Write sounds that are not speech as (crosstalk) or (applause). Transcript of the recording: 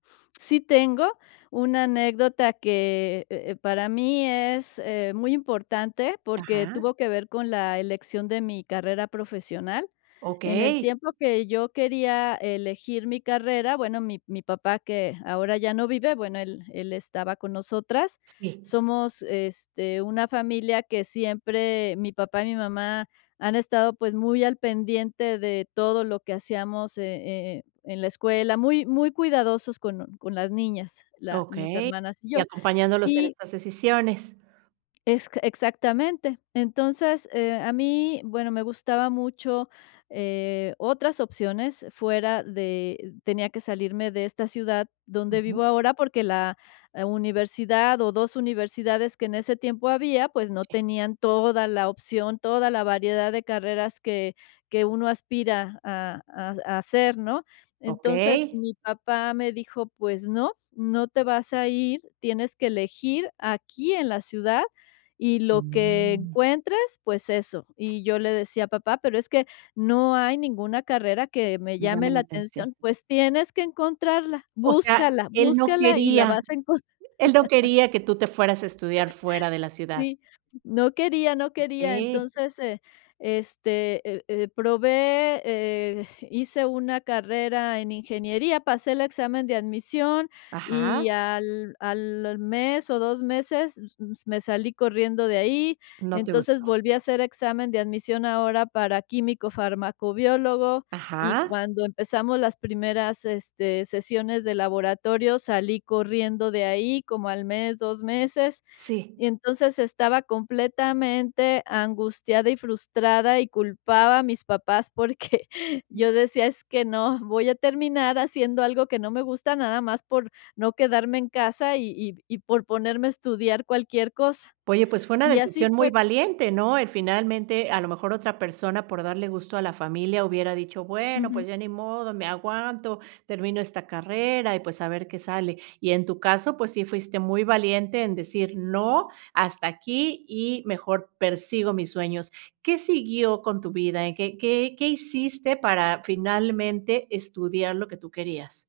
Sí tengo una anécdota que, eh eh, para mí es, eh, muy importante porque Ajá. tuvo que ver con la elección de mi carrera profesional. En el Okey. tiempo que yo quería elegir mi carrera, bueno, mi mi papá que ahora ya no vive, bueno, él él estaba con nosotras. Sí. Somos, este, una familia que siempre mi papá y mi mamá han estado, pues, muy al pendiente de todo lo que hacíamos e e e en la escuela, muy muy cuidadosos con con las niñas, la mis Okey. hermanas y Y yo, acompañándolos en y estas decisiones. es q Exactamente. Entonces, eh, a mí, bueno, me gustaba mucho, eh, otras opciones fuera de tenía que salirme de esta ciudad donde Ujú. vivo ahora porque la universidad o 2 universidades que en ese tiempo había, pues, no Sí. tenían toda la opción, toda la variedad de carreras que que uno aspira a a a hacer, ¿no? Entonces, Okey. mi papá me dijo: "Pues no, no te vas a ir. Tienes que elegir aquí en la ciudad y lo que Mm. encuentres, pues eso". Y yo le decía: "Papá, pero es que no hay ninguna carrera que me Me llame llamen la la atención. atención. 'Pues tienes que encontrarla, O sea, búscala, él no búscala y la quería. vas a encon...'" Él no (chuckles) quería que tú te fueras a estudiar (chuckles) fuera de la ciudad. Sí, no quería, no quería. Okey. Entonces, eh, este, eh eh, probé, eh, hice una carrera en ingeniería, pasé el examen de admisión y Ajá. al al mes o 2 meses m me salí corriendo de ahí. No te Entonces, gustó. volví a hacer examen de admisión ahora para químico-fármaco-biólogo, y Ajá. cuando empezamos las primeras, este, sesiones de laboratorio salí corriendo de ahí, como al mes, 2 meses. Sí. Y entonces estaba completamente angustiada y frustrada, y culpaba a mis papás porque (chuckles) Mm. yo decía: "Es que no. Voy a terminar haciendo algo que no me gusta, nada más por no quedarme en casa y y y por ponerme a estudiar cualquier cosa." Oye, pues fue una Y así decisión muy fue. valiente, ¿no? El finalmente, a lo mejor, otra persona por darle gusto a la familia hubiera dicho: "Bueno, Ujú. pues ya ni modo, me aguanto, termino esta carrera y, pues, a ver qué sale". Y en tu caso, pues sí fuiste muy valiente en decir: "No, hasta aquí y mejor persigo mis sueños." ¿Qué siguió con tu vida? ¿En qué qué qué hiciste para finalmente estudiar lo que tú querías?